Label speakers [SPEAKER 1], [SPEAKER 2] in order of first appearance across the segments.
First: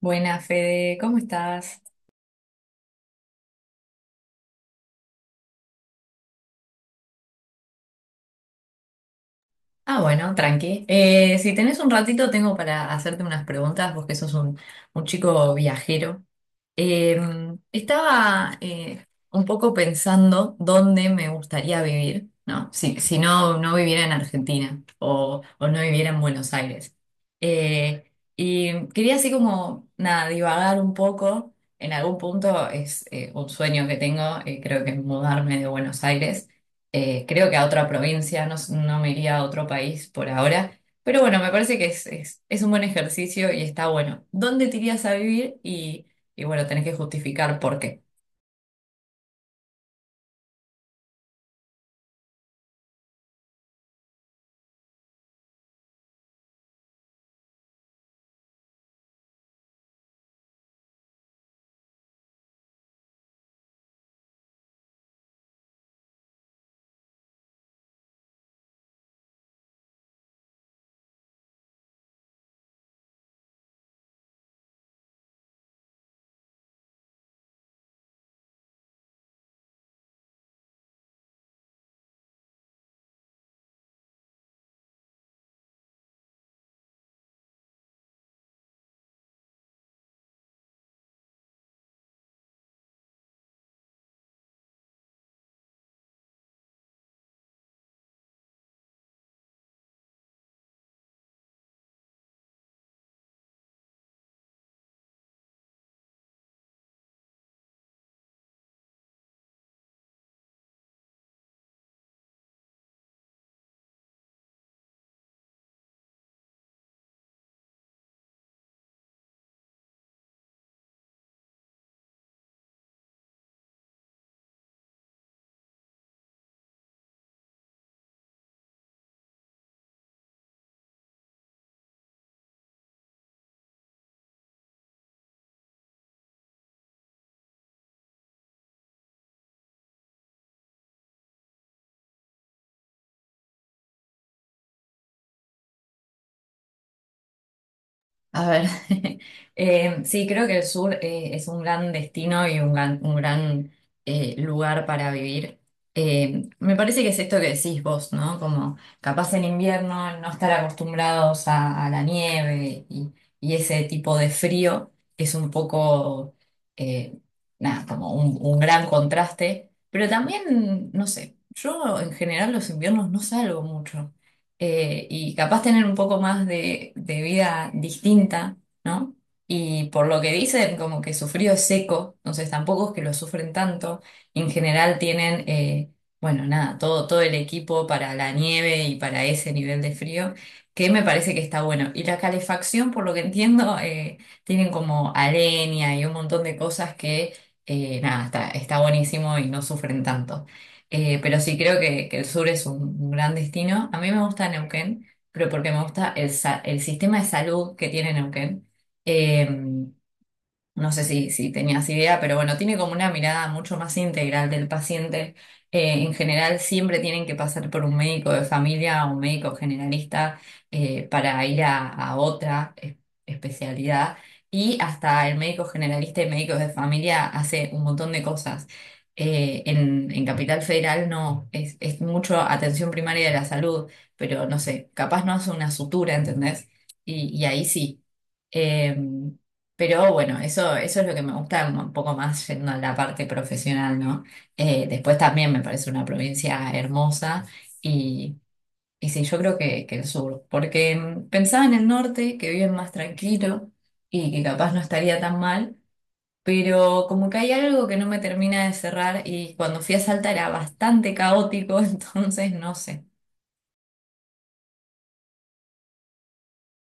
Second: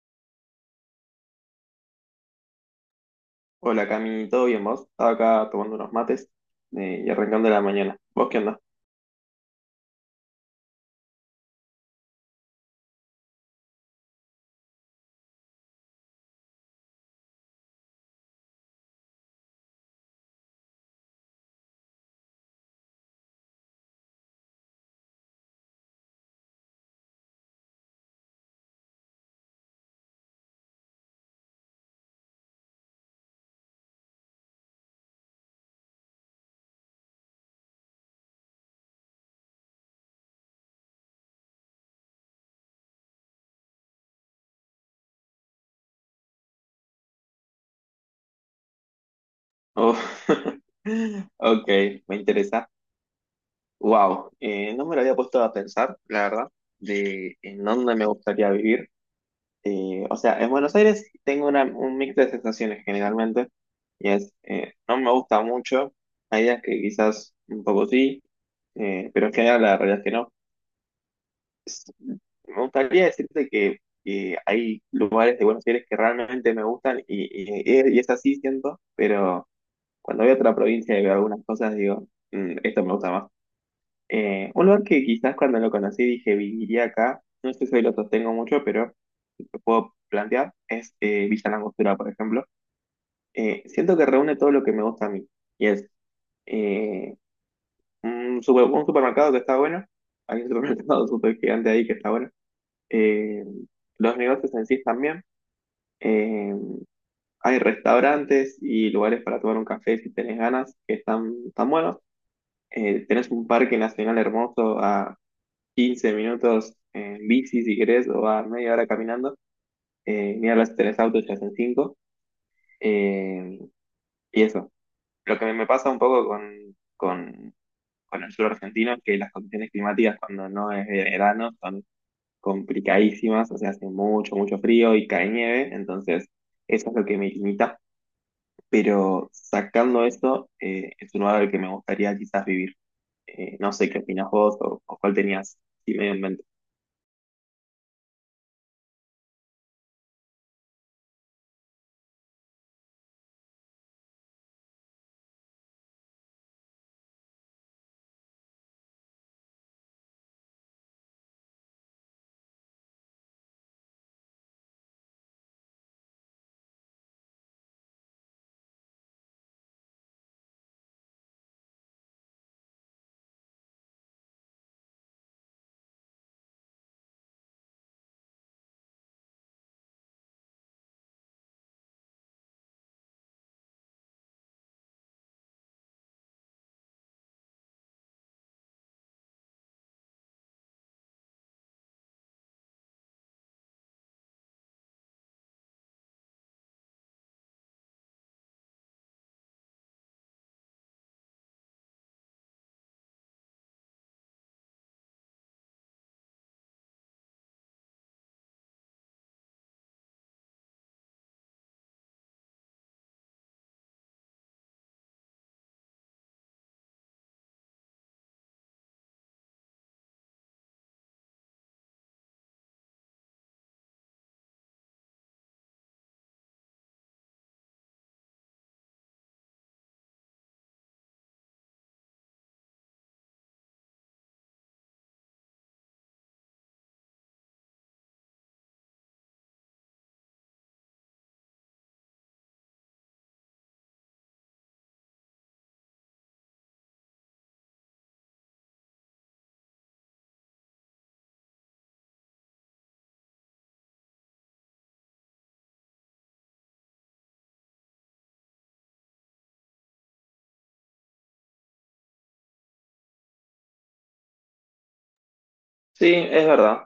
[SPEAKER 1] Buenas, Fede, ¿cómo estás?
[SPEAKER 2] Hola Cami, ¿todo bien vos? Estaba acá tomando unos mates y arrancando la mañana. ¿Vos qué onda?
[SPEAKER 1] Ah, bueno, tranqui. Si tenés un ratito, tengo para hacerte unas preguntas, vos que sos un chico viajero. Eh, Estaba un poco pensando dónde me gustaría vivir, ¿no? Si no, no viviera en Argentina o no viviera en Buenos Aires. Eh, y quería así como, nada, divagar un poco. En algún punto es un sueño que tengo, creo que es mudarme de Buenos Aires. Creo que a otra provincia, no, no me iría a otro país por ahora. Pero bueno, me parece que es un buen ejercicio y está bueno. ¿Dónde te irías a vivir y... y bueno, tenés que justificar por qué?
[SPEAKER 2] Oh, ok, me interesa. Wow, no me lo había puesto a pensar, la verdad, de en dónde me gustaría vivir. O sea, en Buenos Aires tengo un mix de sensaciones generalmente, y es, no me gusta mucho, hay días que quizás un poco sí, pero en general la realidad es que no. Me gustaría decirte que hay lugares de Buenos Aires que realmente me gustan y es así, siento, pero cuando voy a otra provincia y veo algunas cosas, digo, "Mm, esto me gusta más. Un lugar que quizás cuando lo conocí dije, viviría acá, no sé si hoy lo sostengo mucho, pero lo puedo plantear, es Villa Langostura, por ejemplo. Siento que reúne todo lo que me gusta a mí, y es eh, un supermercado que está bueno, hay un supermercado súper gigante ahí que está bueno, eh, los negocios en sí también. Eh, hay restaurantes y lugares para tomar un café si tenés ganas, que están tan buenos. Tenés un parque nacional hermoso a 15 minutos en bici si querés o a media hora caminando. Ni hablas si tenés auto, ya son 5. Y eso. Lo que me pasa un poco con, con el sur argentino es que las condiciones climáticas cuando no es verano son complicadísimas, o sea, hace mucho, mucho frío y cae nieve, entonces eso es lo que me limita, pero sacando eso, es un lugar al que me gustaría quizás vivir. No sé qué opinas vos o cuál tenías, sí, medio en mente.
[SPEAKER 1] A ver, sí, creo que el sur es un gran destino y un gran lugar para vivir. Me parece que es esto que decís vos, ¿no? Como capaz en invierno no estar acostumbrados a la nieve y ese tipo de frío es un poco, eh, nada, como un gran contraste. Pero también, no sé, yo en general los inviernos no salgo mucho. Y capaz tener un poco más de vida distinta, ¿no? Y por lo que dicen, como que su frío es seco, entonces tampoco es que lo sufren tanto. En general tienen, bueno, nada, todo el equipo para la nieve y para ese nivel de frío, que me parece que está bueno. Y la calefacción, por lo que entiendo, tienen como aleña y un montón de cosas que, nada, está buenísimo y no sufren tanto. Pero sí creo que el sur es un gran destino. A mí me gusta Neuquén, pero porque me gusta el sistema de salud que tiene Neuquén. Em, no sé si tenías idea, pero bueno, tiene como una mirada mucho más integral del paciente. En general, siempre tienen que pasar por un médico de familia o un médico generalista para ir a otra especialidad. Y hasta el médico generalista y médicos de familia hace un montón de cosas. En Capital Federal no, es mucho atención primaria de la salud, pero no sé, capaz no hace una sutura, ¿entendés? Y ahí sí. Em, pero bueno, eso es lo que me gusta un poco más yendo a la parte profesional, ¿no? Después también me parece una provincia hermosa y, y sí, yo creo que el sur, porque mm, pensaba en el norte, que viven más tranquilo y que capaz no estaría tan mal, pero como que hay algo que no me termina de cerrar y cuando fui a Salta era bastante caótico, entonces no sé.
[SPEAKER 2] Sí, es verdad.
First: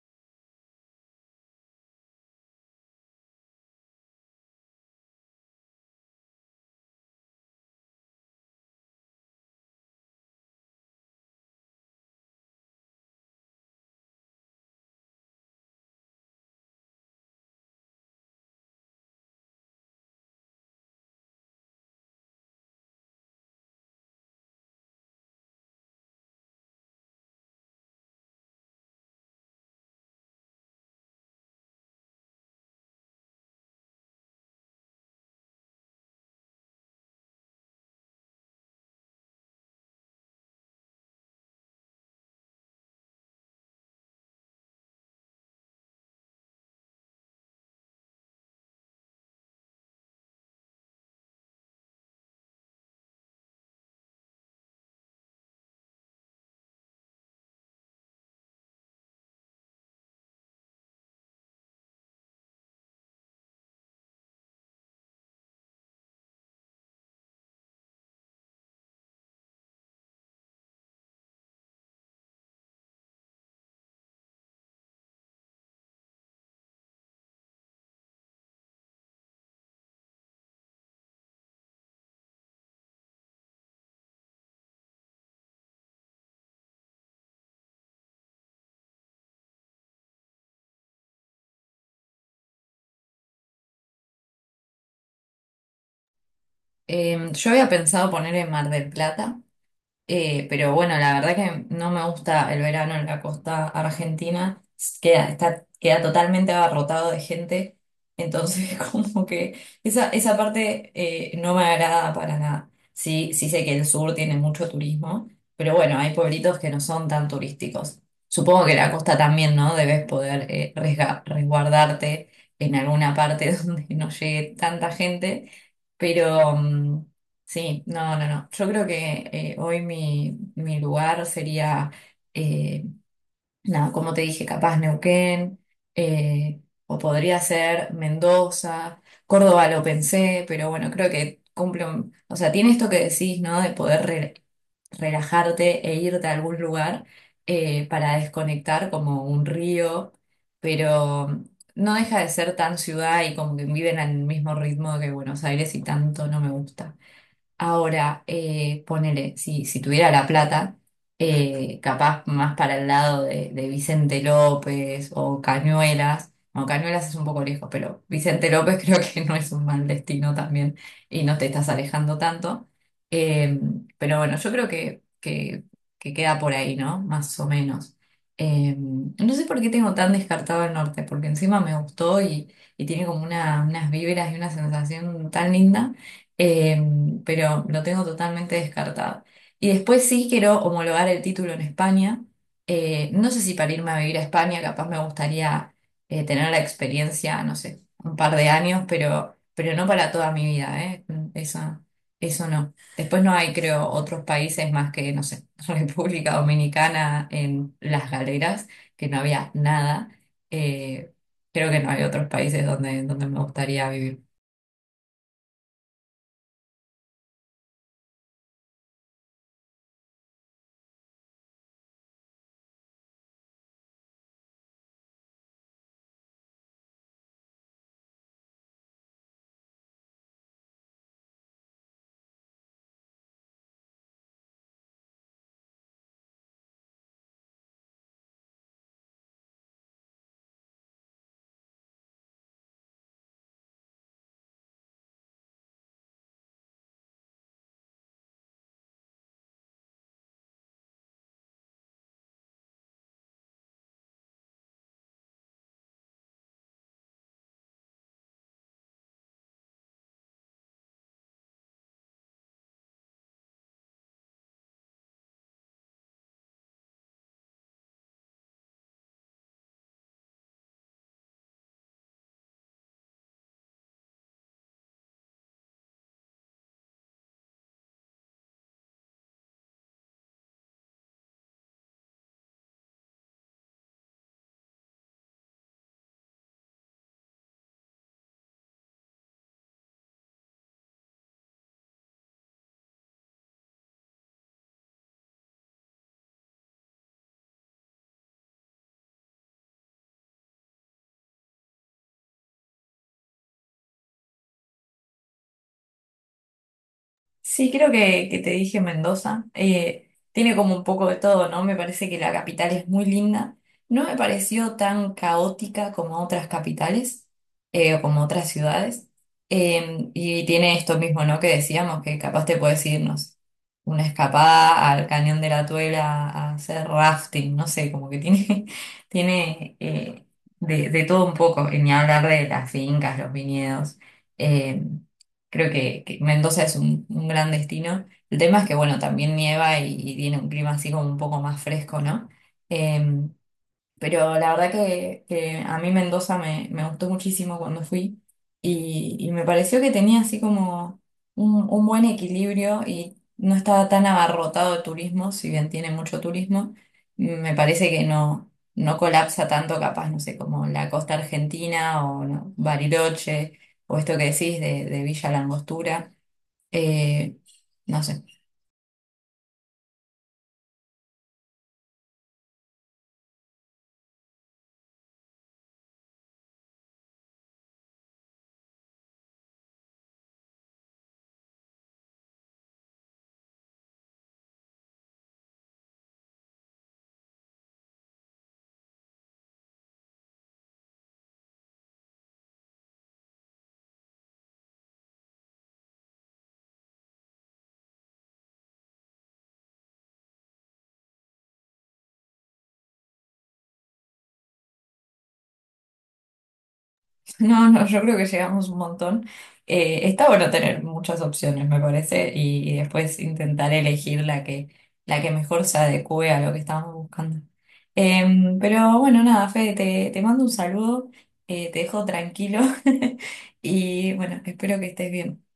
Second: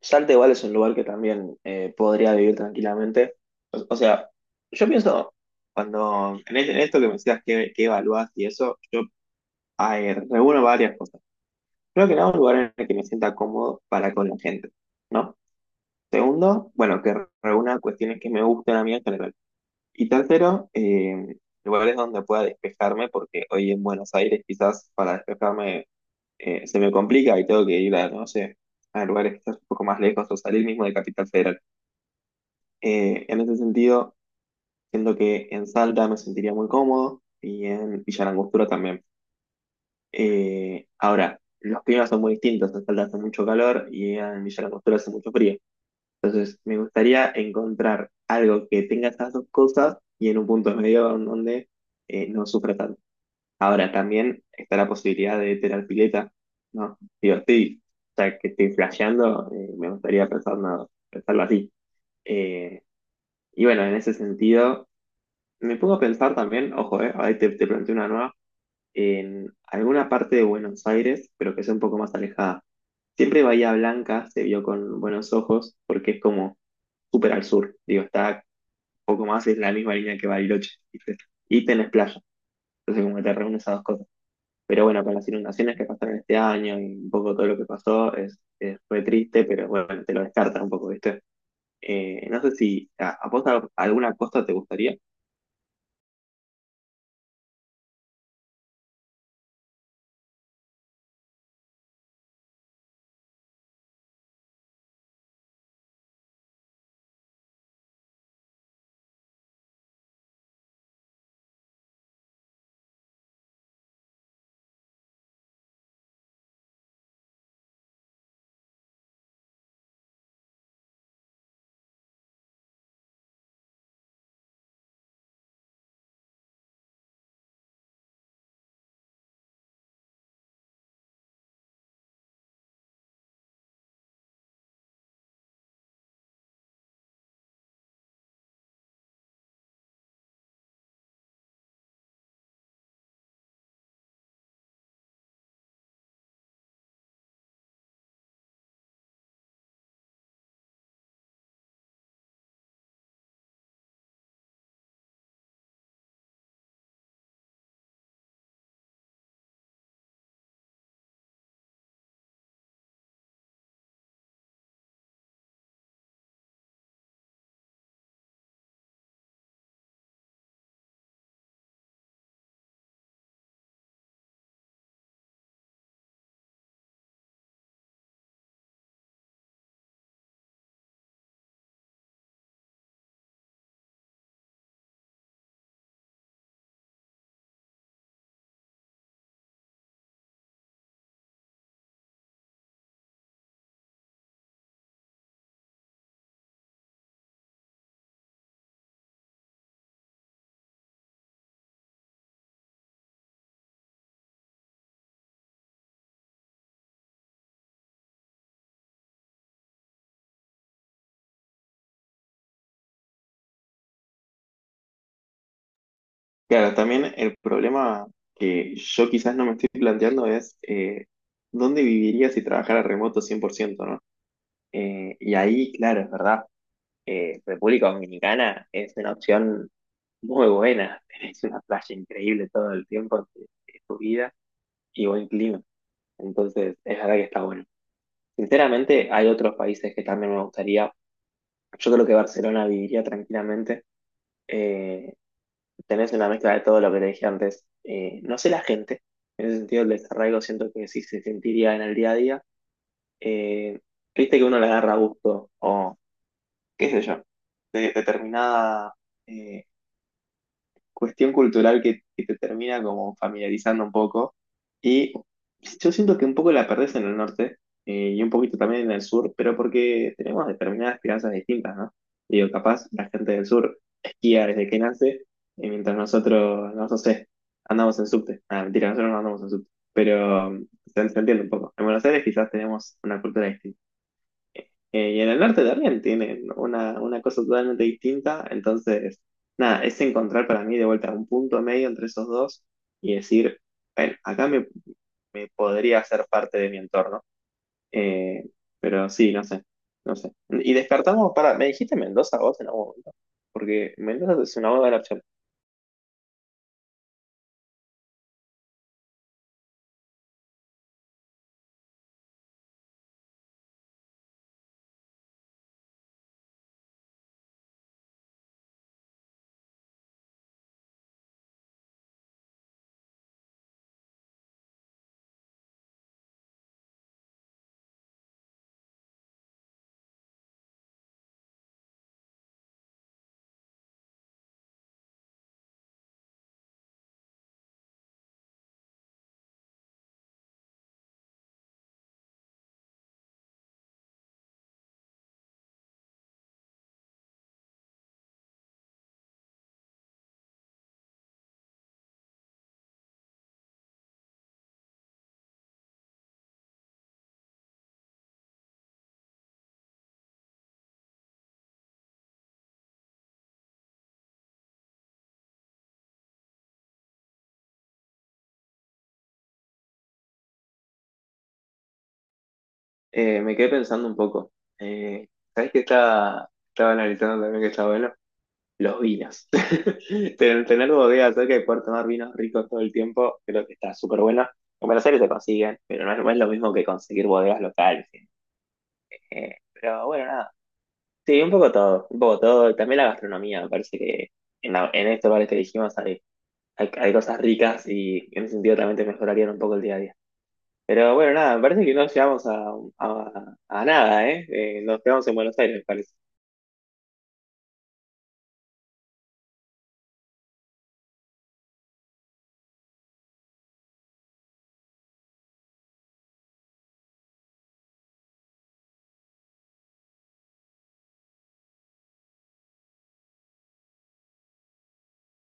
[SPEAKER 2] Salta igual es un lugar que también podría vivir tranquilamente. O sea, yo pienso, en esto que me decías que evaluás y eso, yo reúno varias cosas. Creo que nada, un lugar en el que me sienta cómodo para con la gente, ¿no? Segundo, bueno, que reúna cuestiones que me gustan a mí en general. Y tercero, lugares donde pueda despejarme, porque hoy en Buenos Aires quizás para despejarme se me complica y tengo que ir a, no sé, a lugares quizás un poco más lejos o salir mismo de Capital Federal. En ese sentido, siento que en Salta me sentiría muy cómodo y en Villa Langostura también. Ahora, los climas son muy distintos, en Salta hace mucho calor y en Villa Langostura hace mucho frío. Me gustaría encontrar algo que tenga esas dos cosas y en un punto medio en donde no sufra tanto. Ahora, también está la posibilidad de tener pileta, ¿no? Digo, sí, o sea, que estoy flasheando, me gustaría pensar nada, pensarlo así. Eh, y bueno, en ese sentido, me pongo a pensar también, ojo, ahí te planteo una nueva, en alguna parte de Buenos Aires, pero que sea un poco más alejada. Siempre Bahía Blanca se vio con buenos ojos porque es como súper al sur, digo, está poco más es la misma línea que Bariloche, ¿viste? Y tenés playa, entonces como que te reúnes esas dos cosas. Pero bueno, con las inundaciones que pasaron este año y un poco todo lo que pasó, fue triste, pero bueno, te lo descartan un poco, ¿viste? No sé si a vos alguna costa te gustaría.
[SPEAKER 1] Yo había pensado poner en Mar del Plata. Pero bueno, la verdad que no me gusta el verano en la costa argentina. Queda, está, queda totalmente abarrotado de gente. Entonces, como que esa parte no me agrada para nada. Sí, sí sé que el sur tiene mucho turismo, pero bueno, hay pueblitos que no son tan turísticos. Supongo que la costa también, ¿no? Debes poder resguardarte en alguna parte donde no llegue tanta gente. Pero, mm, sí, no, no, no. Yo creo que hoy mi lugar sería, eh, nada, como te dije, capaz Neuquén, eh, o podría ser Mendoza, Córdoba lo pensé, pero bueno, creo que cumple o sea, tiene esto que decís, ¿no? De poder relajarte e irte a algún lugar para desconectar como un río, pero no deja de ser tan ciudad y como que viven al mismo ritmo que Buenos Aires y tanto no me gusta. Ahora, ponele, si tuviera la plata, capaz más para el lado de Vicente López o Cañuelas. No, Cañuelas es un poco lejos, pero Vicente López creo que no es un mal destino también y no te estás alejando tanto. Eh, pero bueno, yo creo que queda por ahí, ¿no? Más o menos. No sé por qué tengo tan descartado el norte, porque encima me gustó y tiene como una, unas vibras y una sensación tan linda. Em, pero lo tengo totalmente descartado. Y después sí quiero homologar el título en España. No sé si para irme a vivir a España, capaz me gustaría tener la experiencia, no sé, un par de años, pero no para toda mi vida, ¿eh? Eso, eso no. Después no hay, creo, otros países más que, no sé, República Dominicana en Las Galeras, que no había nada. Eh, creo que no hay otros países donde, donde me gustaría vivir.
[SPEAKER 2] Claro, también el problema que yo quizás no me estoy planteando es dónde viviría si trabajara remoto 100%, ¿no? Y ahí, claro, es verdad, República Dominicana es una opción muy buena. Tenés una playa increíble todo el tiempo de tu vida y buen clima. Entonces, es verdad que está bueno. Sinceramente, hay otros países que también me gustaría. Yo creo que Barcelona viviría tranquilamente. Eh, tenés una mezcla de todo lo que te dije antes. No sé la gente. En ese sentido, el desarraigo siento que sí se sentiría en el día a día. Eh, viste que uno le agarra gusto o qué sé yo, de determinada eh, cuestión cultural que te termina como familiarizando un poco. Y yo siento que un poco la perdés en el norte y un poquito también en el sur, pero porque tenemos determinadas crianzas distintas, ¿no? Digo, capaz la gente del sur esquía desde que nace, y mientras nosotros, no sé, andamos en subte. Ah, mentira, nosotros no andamos en subte. Pero um, se se entiende un poco. En Buenos Aires quizás tenemos una cultura distinta. Y en el norte también tienen una cosa totalmente distinta. Entonces, nada, es encontrar para mí de vuelta un punto medio entre esos dos y decir, bueno, me podría hacer parte de mi entorno. Eh, pero sí, no sé, no sé. Y descartamos, para, ¿me dijiste Mendoza vos en algún momento? Porque Mendoza es una buena opción.
[SPEAKER 1] Sí, creo que te dije Mendoza. Tiene como un poco de todo, ¿no? Me parece que la capital es muy linda. No me pareció tan caótica como otras capitales o como otras ciudades. Y tiene esto mismo, ¿no? Que decíamos, que capaz te puedes irnos una escapada al Cañón de la Tuela a hacer rafting, no sé, como que tiene, tiene de todo un poco. Y ni hablar de las fincas, los viñedos. Em, creo que Mendoza es un gran destino. El tema es que, bueno, también nieva y tiene un clima así como un poco más fresco, ¿no? Em, pero la verdad que a mí Mendoza me gustó muchísimo cuando fui y me pareció que tenía así como un buen equilibrio y no estaba tan abarrotado de turismo, si bien tiene mucho turismo, me parece que no, no colapsa tanto capaz, no sé, como la costa argentina o no, Bariloche o esto que decís de Villa Langostura, eh, no sé.
[SPEAKER 2] Me quedé pensando un poco. Eh, ¿sabés que estaba analizando también que está bueno? Los vinos. Tener bodegas cerca y poder tomar vinos ricos todo el tiempo, creo que está súper bueno. En Buenos Aires se consiguen, pero no es, no es lo mismo que conseguir bodegas locales. Pero bueno, nada. Sí, un poco todo, un poco todo. También la gastronomía, me parece que en estos bares que dijimos hay cosas ricas y en ese sentido también te mejorarían un poco el día a día. Pero bueno, nada, me parece que no llegamos a nada, ¿eh? Nos quedamos en Buenos Aires, me parece.
[SPEAKER 1] No, no, yo creo que llegamos un montón. Está bueno tener muchas opciones, me parece, y después intentar elegir la que mejor se adecue a lo que estábamos buscando. Em, pero bueno, nada, Fede, te mando un saludo, te dejo tranquilo y bueno, espero que estés bien.